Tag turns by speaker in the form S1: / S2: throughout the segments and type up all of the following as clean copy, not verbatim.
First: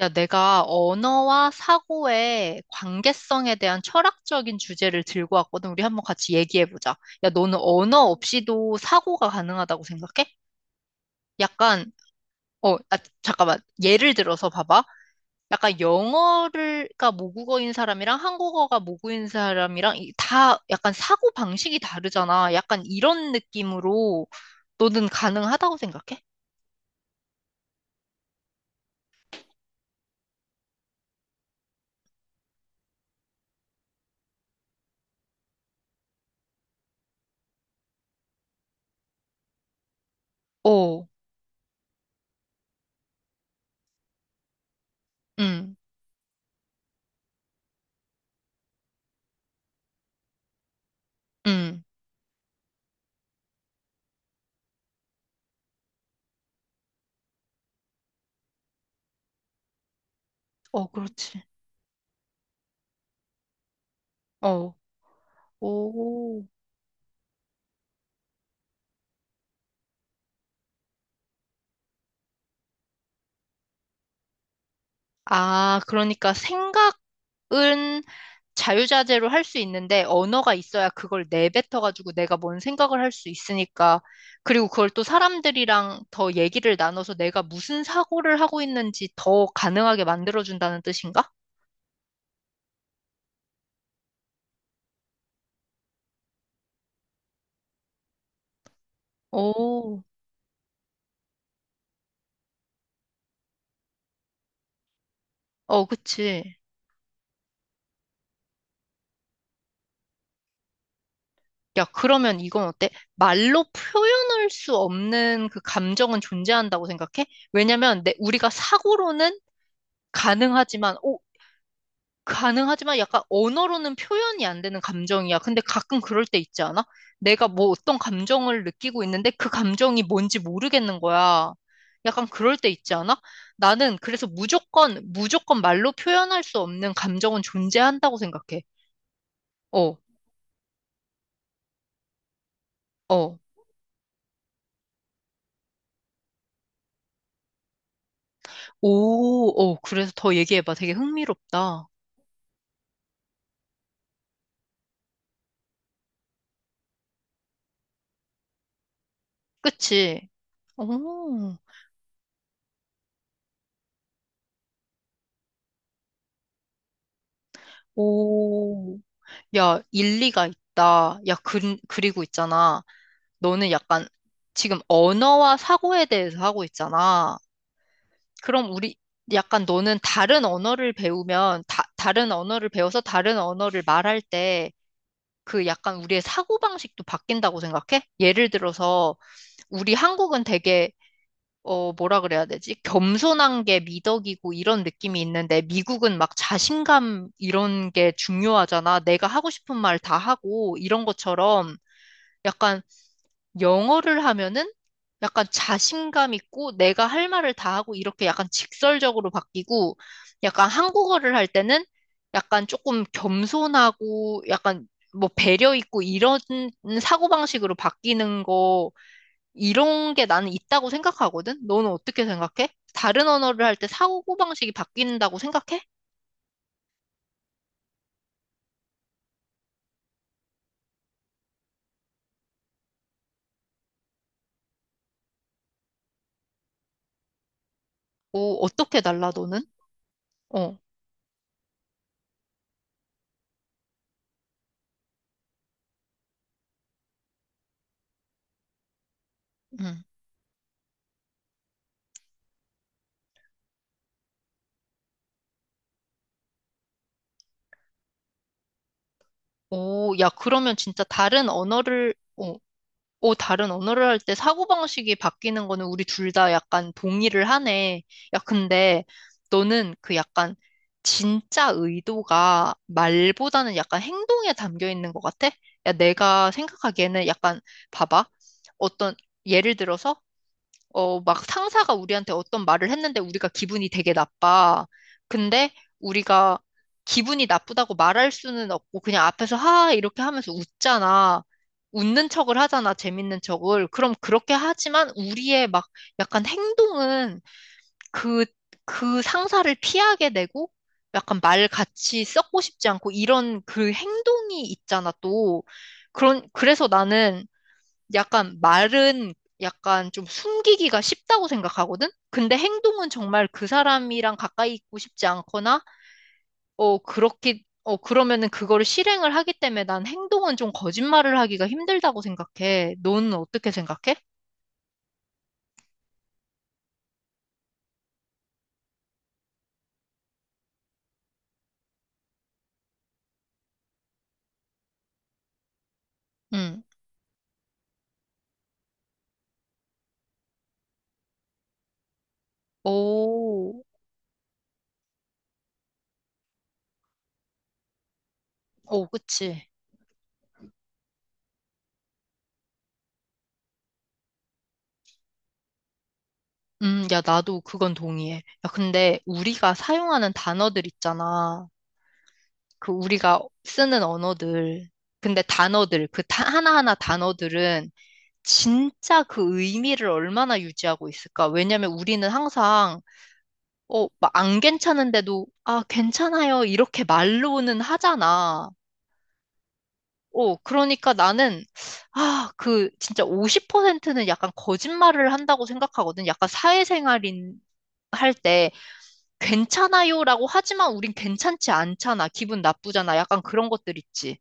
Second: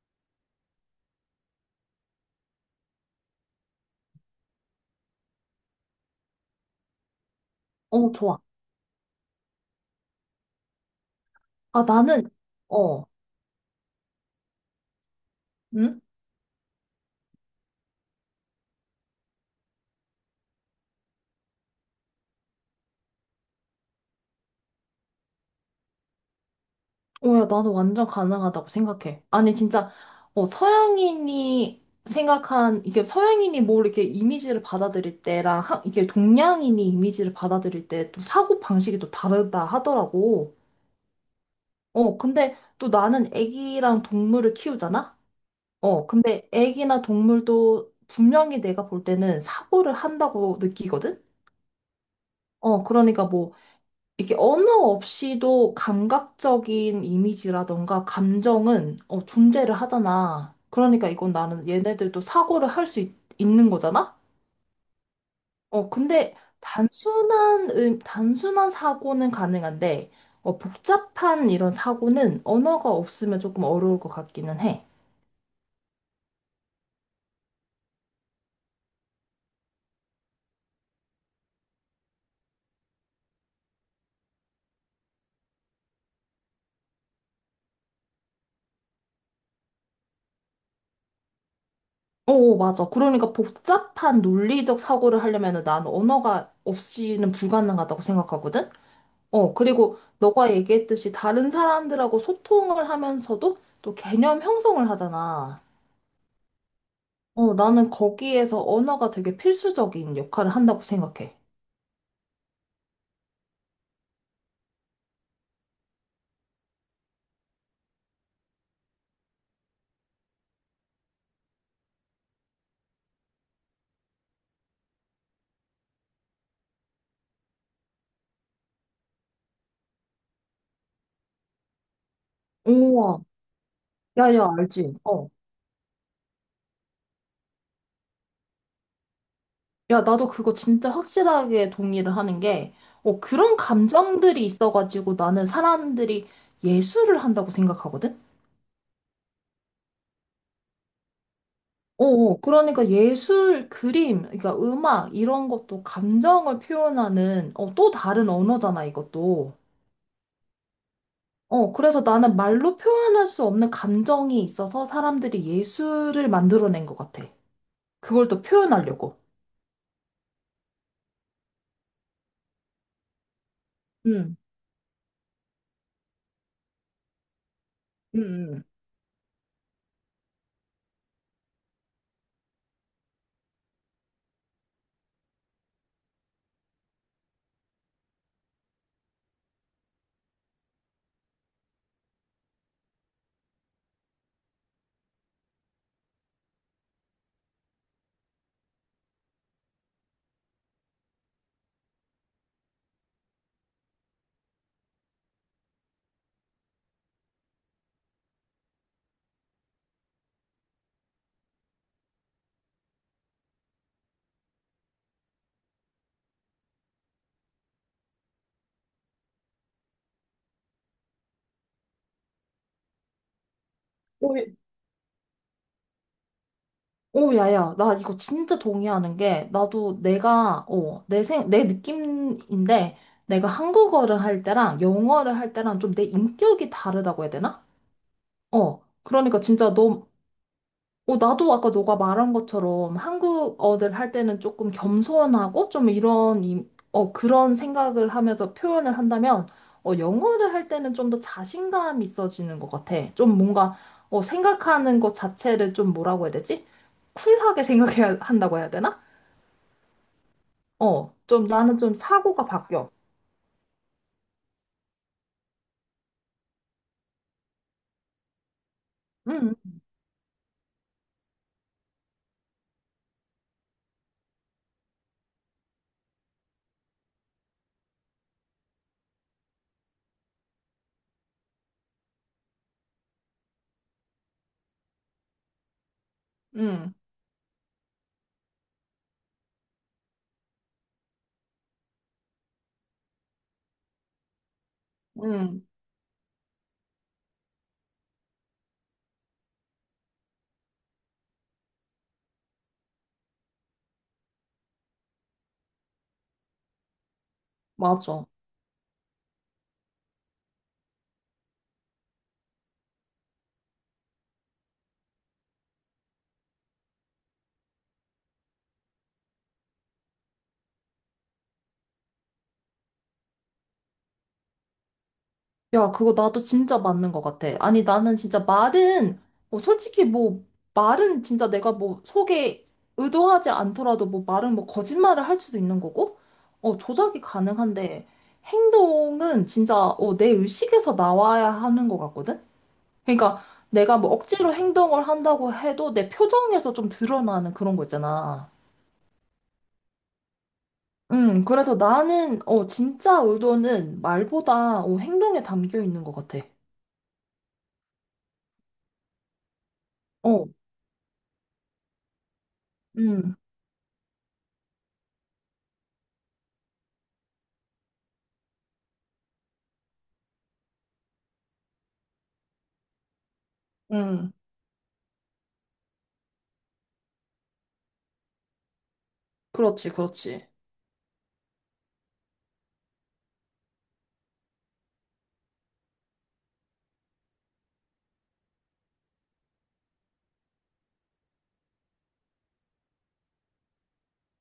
S1: 야, 내가 언어와 사고의 관계성에 대한 철학적인 주제를 들고 왔거든. 우리 한번 같이 얘기해보자. 야, 너는 언어
S2: 좋아.
S1: 없이도 사고가 가능하다고 생각해?
S2: 아,
S1: 약간,
S2: 나는,
S1: 어, 아,
S2: 어,
S1: 잠깐만. 예를 들어서 봐봐. 약간
S2: 응?
S1: 영어가 모국어인 사람이랑 한국어가 모국어인 사람이랑 다 약간 사고 방식이 다르잖아. 약간 이런 느낌으로 너는 가능하다고 생각해?
S2: 어, 야, 나는 완전 가능하다고 생각해. 아니, 진짜, 어, 이게 서양인이 뭘 이렇게 이미지를 받아들일 때랑, 이게 동양인이 이미지를 받아들일 때 또 사고 방식이 또 다르다 하더라고.
S1: 어.
S2: 근데 또 나는 애기랑 동물을 키우잖아?
S1: 응,
S2: 근데 애기나 동물도 분명히 내가 볼 때는 사고를 한다고 느끼거든?
S1: 응.
S2: 그러니까 뭐, 이게 언어 없이도 감각적인 이미지라던가 감정은 존재를 하잖아.
S1: 어,
S2: 그러니까 이건
S1: 그렇지.
S2: 나는 얘네들도 사고를 할 수 있는 거잖아?
S1: 어.
S2: 근데
S1: 오.
S2: 단순한, 단순한 사고는 가능한데, 복잡한 이런 사고는 언어가 없으면 조금 어려울 것 같기는 해.
S1: 아, 그러니까 생각은 자유자재로 할 수 있는데 언어가 있어야 그걸 내뱉어가지고 내가 뭔 생각을 할 수 있으니까. 그리고 그걸 또 사람들이랑 더 얘기를 나눠서 내가 무슨 사고를 하고 있는지 더 가능하게 만들어준다는 뜻인가?
S2: 맞아. 그러니까 복잡한 논리적 사고를 하려면 나는 언어가 없이는 불가능하다고 생각하거든? 그리고
S1: 오,
S2: 너가 얘기했듯이 다른 사람들하고 소통을 하면서도 또 개념 형성을 하잖아.
S1: 어, 그치.
S2: 나는 거기에서 언어가 되게 필수적인 역할을 한다고 생각해.
S1: 야, 그러면 이건 어때? 말로 표현할 수 없는 그 감정은 존재한다고 생각해? 왜냐면 우리가 사고로는 가능하지만, 어, 가능하지만, 약간 언어로는 표현이 안 되는 감정이야. 근데 가끔 그럴 때 있지 않아? 내가 뭐 어떤 감정을 느끼고 있는데 그 감정이 뭔지 모르겠는 거야. 약간 그럴 때 있지
S2: 우와,
S1: 않아? 나는 그래서
S2: 야야, 알지?
S1: 무조건,
S2: 어.
S1: 무조건 말로 표현할 수 없는 감정은 존재한다고 생각해. 어,
S2: 야, 나도 그거 진짜 확실하게 동의를 하는 게,
S1: 어.
S2: 그런 감정들이 있어가지고 나는 사람들이 예술을 한다고 생각하거든?
S1: 오, 어. 그래서 더 얘기해봐. 되게 흥미롭다.
S2: 그러니까 예술, 그림, 그러니까 음악, 이런 것도 감정을 표현하는, 또 다른 언어잖아, 이것도.
S1: 그치? 오,
S2: 그래서 나는 말로 표현할 수 없는 감정이 있어서 사람들이 예술을 만들어낸 것 같아. 그걸 또
S1: 오.
S2: 표현하려고.
S1: 야, 일리가 있다. 야, 그리고 있잖아. 너는 약간
S2: 응,
S1: 지금 언어와 사고에 대해서 하고 있잖아.
S2: 응, 응.
S1: 그럼 우리 약간 너는 다른 언어를 배우면 다른 언어를 배워서 다른 언어를 말할 때 그 약간 우리의 사고방식도 바뀐다고 생각해? 예를 들어서 우리 한국은 되게 뭐라 그래야 되지? 겸손한 게 미덕이고 이런 느낌이 있는데 미국은 막 자신감 이런 게 중요하잖아. 내가 하고 싶은 말 다 하고 이런 것처럼 약간 영어를 하면은 약간 자신감 있고 내가 할 말을 다 하고 이렇게 약간 직설적으로 바뀌고 약간 한국어를 할 때는 약간 조금 겸손하고 약간 뭐 배려 있고 이런 사고방식으로 바뀌는 거 이런 게 나는 있다고 생각하거든? 너는 어떻게 생각해? 다른 언어를 할 때
S2: 오,
S1: 사고방식이 바뀐다고 생각해?
S2: 오, 야야, 나 이거 진짜 동의하는 게, 나도 내가, 어, 내 생, 내 느낌인데, 내가 한국어를 할 때랑 영어를 할 때랑 좀 내 인격이 다르다고 해야 되나?
S1: 오,
S2: 어,
S1: 어떻게 달라,
S2: 그러니까
S1: 너는?
S2: 진짜 너,
S1: 어,
S2: 나도 아까 너가 말한 것처럼 한국어를 할 때는 조금 겸손하고 좀 이런, 그런 생각을 하면서 표현을 한다면,
S1: 음.
S2: 영어를 할 때는 좀 더 자신감이 있어지는 것 같아. 좀 뭔가, 생각하는 것 자체를 좀 뭐라고 해야 되지? 쿨하게 생각해야 한다고 해야 되나?
S1: 오, 야, 그러면 진짜
S2: 좀
S1: 다른
S2: 나는 좀
S1: 언어를,
S2: 사고가 바뀌어.
S1: 오, 다른 언어를 할 때 사고방식이 바뀌는 거는 우리 둘 다 약간 동의를 하네. 야, 근데
S2: 응,
S1: 너는 그 약간 진짜 의도가 말보다는 약간 행동에 담겨 있는 것 같아? 야, 내가 생각하기에는 약간 봐봐. 어떤 예를 들어서 막 상사가 우리한테 어떤 말을 했는데 우리가 기분이 되게 나빠. 근데 우리가
S2: 응,
S1: 기분이 나쁘다고 말할 수는 없고 그냥 앞에서 하 이렇게 하면서 웃잖아. 웃는 척을 하잖아. 재밌는 척을. 그럼 그렇게 하지만
S2: 응,
S1: 우리의 막 약간 행동은 그, 그 상사를 피하게 되고 약간 말 같이 썩고 싶지 않고 이런 그 행동이 있잖아 또. 그래서 나는
S2: 맞아.
S1: 약간 말은 약간 좀 숨기기가 쉽다고 생각하거든? 근데 행동은 정말 그 사람이랑 가까이 있고 싶지 않거나, 그렇게, 그러면은 그거를 실행을 하기 때문에 난 행동은 좀 거짓말을 하기가 힘들다고 생각해. 너는 어떻게 생각해?
S2: 야, 그거 나도 진짜 맞는 것 같아. 아니, 나는 진짜 말은, 뭐, 솔직히 뭐, 말은 진짜 내가 뭐, 속에 의도하지 않더라도 뭐, 말은 뭐, 거짓말을 할 수도 있는 거고,
S1: 응.
S2: 조작이 가능한데, 행동은 진짜, 내 의식에서 나와야 하는 것 같거든? 그러니까,
S1: 오,
S2: 내가 뭐, 억지로 행동을 한다고 해도 내 표정에서 좀 드러나는 그런 거 있잖아.
S1: 오, 그치.
S2: 그래서 나는, 진짜 의도는 말보다, 행동에 담겨 있는 것 같아.
S1: 야, 나도 그건 동의해. 야, 근데 우리가 사용하는
S2: 어,
S1: 단어들 있잖아. 그
S2: 음,
S1: 우리가 쓰는 언어들. 근데 단어들, 그 하나하나 단어들은 진짜 그 의미를 얼마나 유지하고 있을까? 왜냐면 우리는 항상, 막
S2: 음.
S1: 안 괜찮은데도, 아, 괜찮아요. 이렇게 말로는 하잖아.
S2: 그렇지, 그렇지.
S1: 어, 그러니까 나는, 진짜 50%는 약간 거짓말을 한다고 생각하거든. 약간 사회생활인, 할 때, 괜찮아요라고 하지만 우린 괜찮지 않잖아. 기분 나쁘잖아. 약간 그런 것들 있지.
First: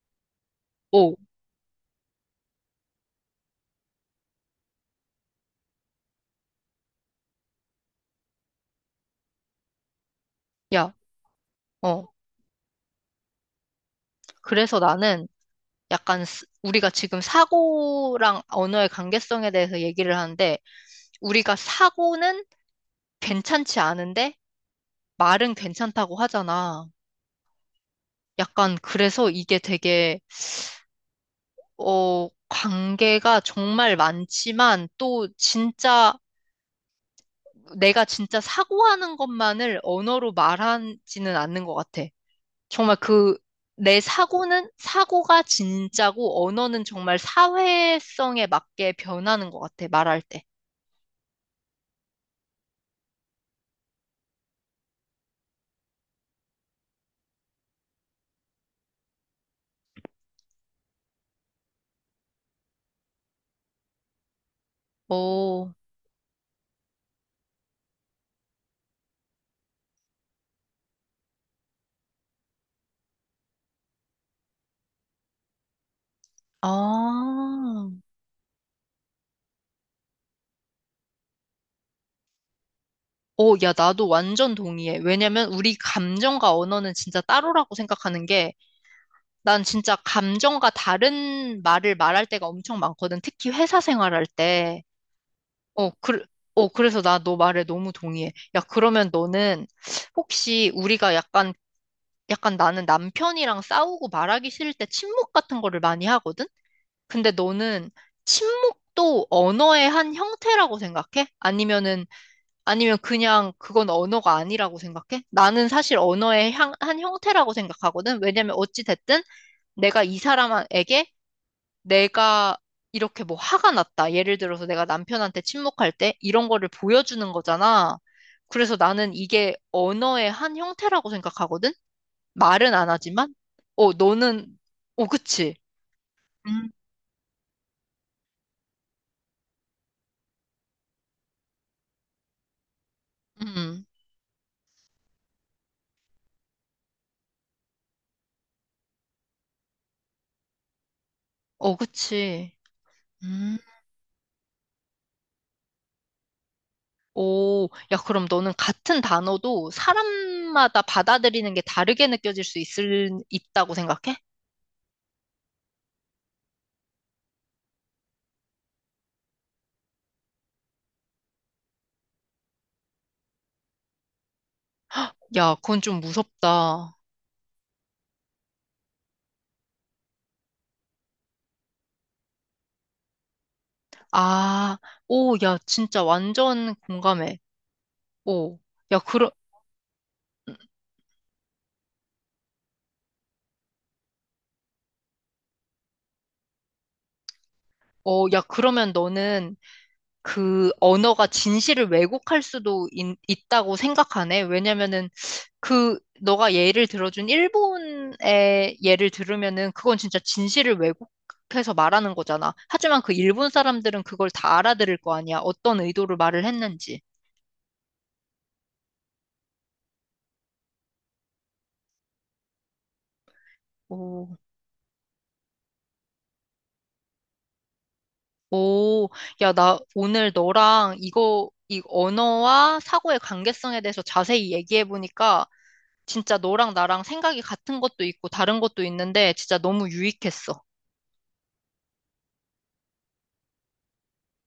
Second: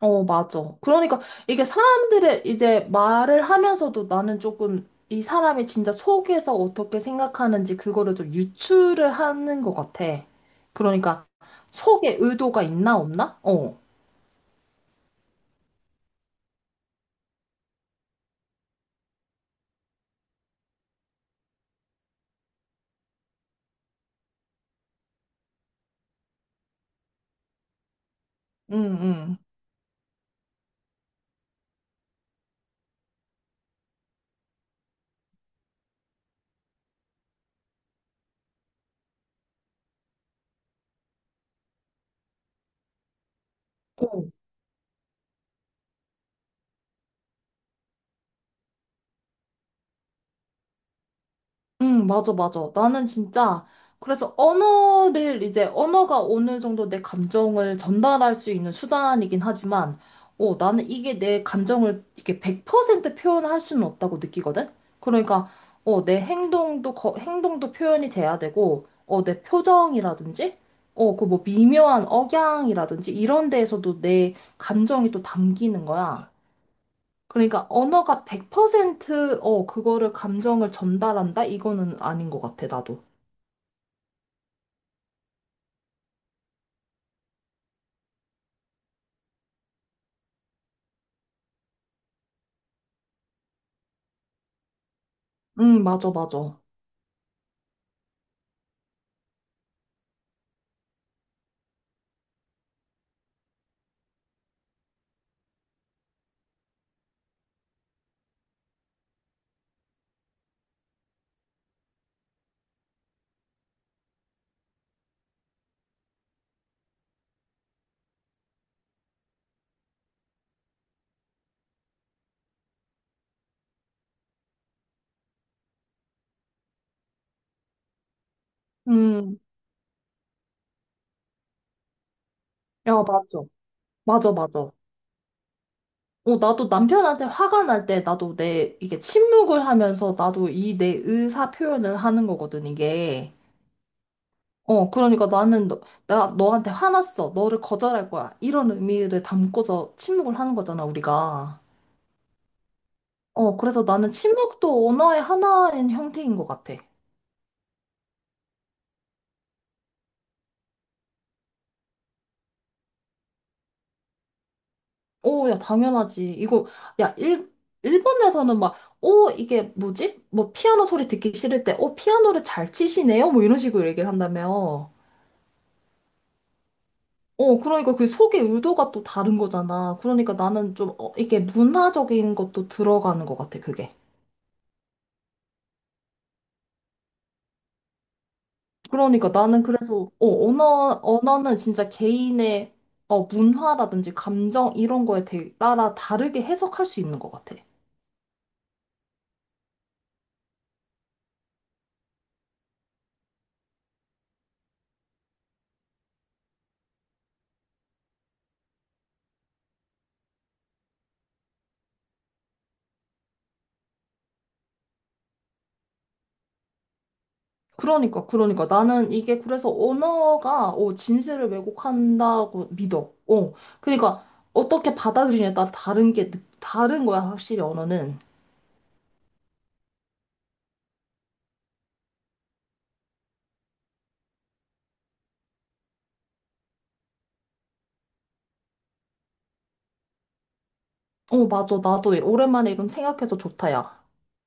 S2: 어, 맞아.
S1: 오,
S2: 그러니까 이게 사람들의 이제 말을 하면서도 나는 조금 이 사람이 진짜 속에서 어떻게 생각하는지 그거를 좀 유추를 하는 것 같아.
S1: 야,
S2: 그러니까
S1: 어.
S2: 속에 의도가 있나 없나? 어.
S1: 그래서 나는 약간 우리가 지금 사고랑 언어의 관계성에 대해서 얘기를 하는데 우리가 사고는 괜찮지 않은데 말은 괜찮다고 하잖아. 약간
S2: 응,
S1: 그래서
S2: 응.
S1: 이게 되게 관계가 정말 많지만 또 진짜 내가 진짜 사고하는 것만을 언어로 말하지는 않는 것 같아. 정말 그 내
S2: 어.
S1: 사고는 사고가 진짜고 언어는 정말 사회성에 맞게 변하는 것 같아, 말할 때.
S2: 응, 맞아, 맞아. 나는 진짜, 그래서 언어가 어느 정도 내 감정을 전달할 수 있는 수단이긴 하지만, 나는 이게 내 감정을 이게 100% 표현할 수는 없다고 느끼거든? 그러니까,
S1: 오,
S2: 행동도 표현이 돼야 되고, 내 표정이라든지, 그 뭐 미묘한 억양이라든지, 이런 데에서도 내 감정이 또 담기는 거야. 그러니까
S1: 아.
S2: 언어가 100% 그거를 감정을 전달한다? 이거는 아닌 것 같아, 나도.
S1: 오, 야, 나도 완전 동의해. 왜냐면 우리 감정과 언어는 진짜 따로라고 생각하는 게, 난 진짜 감정과 다른 말을 말할 때가 엄청 많거든. 특히 회사 생활할 때. 어,
S2: 맞아,
S1: 그,
S2: 맞아.
S1: 그래서 나 너 말에 너무 동의해. 야, 그러면 너는 혹시 우리가 약간 나는 남편이랑 싸우고 말하기 싫을 때 침묵 같은 거를 많이 하거든? 근데 너는 침묵도 언어의 한 형태라고 생각해? 아니면 그냥 그건 언어가 아니라고 생각해? 나는 사실 언어의 한 형태라고 생각하거든. 왜냐면 어찌 됐든 내가 이 사람에게 내가 이렇게 뭐 화가 났다. 예를 들어서 내가 남편한테 침묵할 때 이런 거를 보여주는 거잖아. 그래서 나는
S2: 음,
S1: 이게 언어의 한 형태라고 생각하거든. 말은 안
S2: 야,
S1: 하지만.
S2: 맞아. 맞아,
S1: 너는,
S2: 맞아.
S1: 그치.
S2: 나도
S1: 음.
S2: 남편한테 화가 날 때 나도 내, 이게 침묵을 하면서 나도 이 내 의사 표현을 하는 거거든, 이게.
S1: 음,
S2: 어, 그러니까 나는 너, 나 너한테 화났어. 너를 거절할 거야. 이런 의미를 담고서 침묵을 하는 거잖아, 우리가.
S1: 그치. 음.
S2: 그래서 나는 침묵도 언어의 하나인 형태인 것 같아.
S1: 오, 야, 그럼 너는 같은 단어도 사람마다 받아들이는 게 다르게 느껴질 수 있다고 생각해?
S2: 오, 야, 당연하지. 야, 일, 일본에서는 막, 오, 이게 뭐지? 뭐, 피아노 소리 듣기 싫을 때, 오, 피아노를 잘 치시네요? 뭐, 이런 식으로 얘기를 한다며.
S1: 야, 그건 좀 무섭다.
S2: 그러니까 그 속의 의도가 또 다른 거잖아. 그러니까 나는 좀, 이게 문화적인 것도 들어가는 것 같아, 그게.
S1: 아, 오, 야, 진짜 완전 공감해. 오, 야,
S2: 그러니까 나는 그래서, 언어는 진짜 개인의, 문화라든지 감정, 이런 거에 따라 다르게 해석할 수 있는 것 같아.
S1: 야, 그러면 너는 그 언어가 진실을 왜곡할 수도 있다고 생각하네? 왜냐면은 그 너가 예를 들어준 일본의 예를 들으면은 그건 진짜 진실을 왜곡해서 말하는 거잖아. 하지만 그 일본 사람들은 그걸 다 알아들을 거 아니야. 어떤 의도로 말을 했는지.
S2: 그러니까, 그러니까. 나는 이게 그래서 언어가, 진실을 왜곡한다고 믿어. 어. 그러니까,
S1: 오,
S2: 어떻게 받아들이냐에 따라 다른 거야, 확실히 언어는.
S1: 오, 야, 나 오늘 너랑 이 언어와 사고의 관계성에 대해서 자세히 얘기해 보니까 진짜 너랑 나랑 생각이 같은 것도 있고 다른 것도 있는데 진짜 너무 유익했어.
S2: 어, 맞아. 나도 오랜만에 이런 생각해서 좋다, 야.